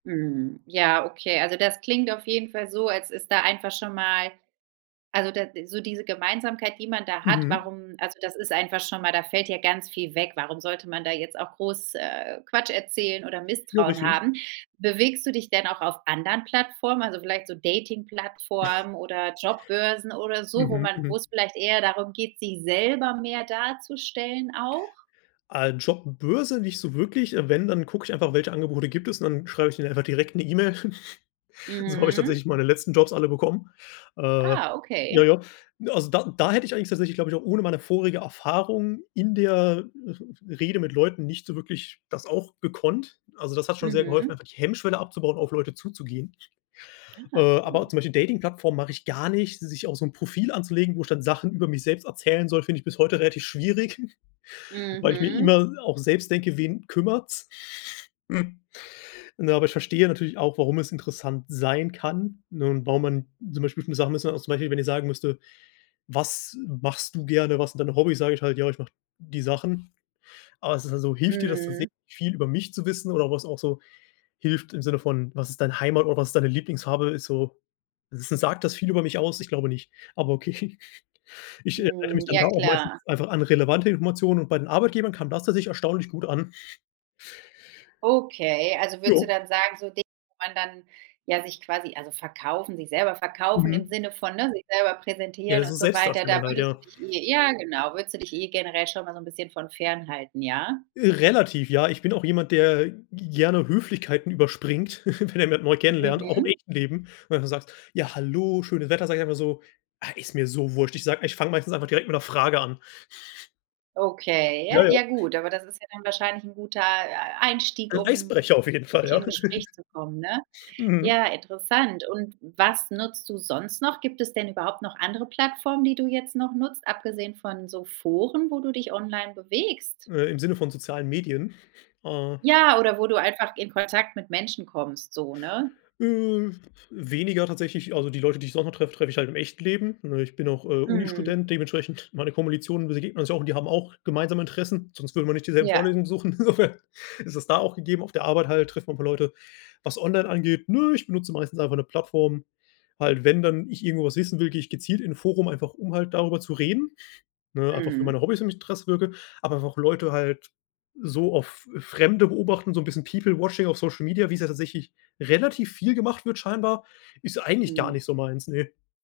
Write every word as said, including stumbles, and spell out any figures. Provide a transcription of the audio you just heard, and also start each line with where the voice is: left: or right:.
right: Mhm. Ja, okay. Also, das klingt auf jeden Fall so, als ist da einfach schon mal also da d so diese Gemeinsamkeit, die man da hat,
left: Mhm.
right: warum also das ist einfach schon mal da fällt ja ganz viel weg. Warum sollte man da jetzt auch groß, äh, Quatsch erzählen oder
left: Ja,
right: Misstrauen
left: richtig.
right: haben? Bewegst du dich denn auch auf anderen Plattformen, also vielleicht so Dating-Plattformen oder Jobbörsen oder so, wo
left: Mhm,
right: man
left: mhm.
right: wo's vielleicht eher darum geht, sich selber mehr darzustellen auch?
left: Ah, Jobbörse nicht so wirklich, äh, wenn, dann gucke ich einfach, welche Angebote gibt es und dann schreibe ich denen einfach direkt 'ne E-Mail. So habe ich
right: Mhm.
left: tatsächlich meine letzten Jobs alle bekommen äh
right: Ah,
left: ja,
right: okay.
left: ja. Also da da hätte ich eigentlich tatsächlich, glaube ich, auch ohne meine vorige Erfahrung in der R R Rede mit Leuten nicht so wirklich das auch gekonnt. Also, das hat schon sehr geholfen,
right: Mhm.
left: einfach die Hemmschwelle abzubauen, auf Leute zuzugehen. Äh,
right: Aha,
left: aber
right: mhm.
left: zum Beispiel Dating-Plattformen mache ich gar nicht. Sich auch so 'n Profil anzulegen, wo ich dann Sachen über mich selbst erzählen soll, finde ich bis heute relativ schwierig, weil ich mir
right: Mhm.
left: immer auch selbst denke: „Wen kümmert's?“ Ne, aber ich verstehe natürlich auch, warum es interessant sein kann. Ne, und, warum man zum Beispiel, [unintelligible] Sachen auch zum Beispiel, wenn ich sagen müsste: „Was machst du gerne? Was sind dein Hobbies?" Sage ich halt: „Ja, ich mache die Sachen.". Aber es ist halt so, hilft dir das tatsächlich
right: Mhm.
left: viel über mich zu wissen oder was auch so hilft im Sinne von: „Was ist deine Heimat oder was ist deine Lieblingsfarbe?", ist so s s sagt das viel über mich aus? Ich glaube nicht. Aber okay. Ich erinnere
right: Mhm.
left: mich dann
right: Ja
left: da auch meistens
right: klar.
left: einfach an relevante Informationen und bei den Arbeitgebern kam das tatsächlich erstaunlich gut an.
right: Okay, also würdest du
left: Ja.
right: dann sagen, so Dinge, wo man dann, ja, sich quasi also verkaufen sich selber verkaufen im
left: Mhm.
right: Sinne von, ne, sich selber präsentieren
left: Ja, so
right: und so weiter, da
left: Selbstdarstellung halt,
right: würdest du
left: ja.
right: dich eh ja genau würdest du dich eh generell schon mal so 'n bisschen von fernhalten, ja?
left: Relativ, ja. Ich bin auch jemand, der g gerne Höflichkeiten überspringt, wenn er jemand neu kennenlernt, auch im
right: Mhm.
left: echten Leben, wenn du sagst: „Ja hallo, schönes Wetter", sage ich einfach so: „Ah, ist mir so wurscht!" Ich sage ich fange meistens einfach direkt mit 'ner Frage an.
right: Okay,
left: Ja,
right: ja
left: ja.
right: ja gut, aber das ist ja dann wahrscheinlich 'n guter, äh, Einstieg,
left: 'N
right: um
left: Eisbrecher auf jeden Fall,
right: sich in
left: ja.
right: 'nen Gespräch zu kommen, ne?
left: Mhm.
right: Ja, interessant. Und was nutzt du sonst noch? Gibt es denn überhaupt noch andere Plattformen, die du jetzt noch nutzt, abgesehen von so Foren, wo du dich online bewegst?
left: Äh, im Sinne von sozialen Medien? Ah
right: Ja, oder wo du einfach in Kontakt mit Menschen kommst so, ne?
left: Äh, weniger tatsächlich. Also, die Leute, die ich so noch treffe, treffe ich halt im echten Leben, ne? Ich bin auch, äh,
right: Mhm.
left: Uni-Student, dementsprechend meine Komolitionen, wir begegnen uns ja auch und die haben auch gemeinsame Interessen, sonst würden wir nicht dieselben
right: Ja.
left: Vorlesungen besuchen, insofern ist es da auch gegeben. Auf der Arbeit halt trifft man 'n paar Leute. Was online angeht, ne, ich benutze meistens einfach 'ne Plattform. Halt, wenn dann ich irgendwo was wissen will, gehe ich gezielt in 'n Forum, einfach um halt darüber zu reden, ne, einfach für meine
right: Mhm.
left: Hobbys und in mich [unintelligible] wirke. Aber einfach Leute halt so auf F Fremde beobachten, so 'n bisschen People Watching auf Social Media, wie's ja tatsächlich relativ viel gemacht wird scheinbar, ist eigentlich gar
right: Mhm.
left: nicht so meins, ne.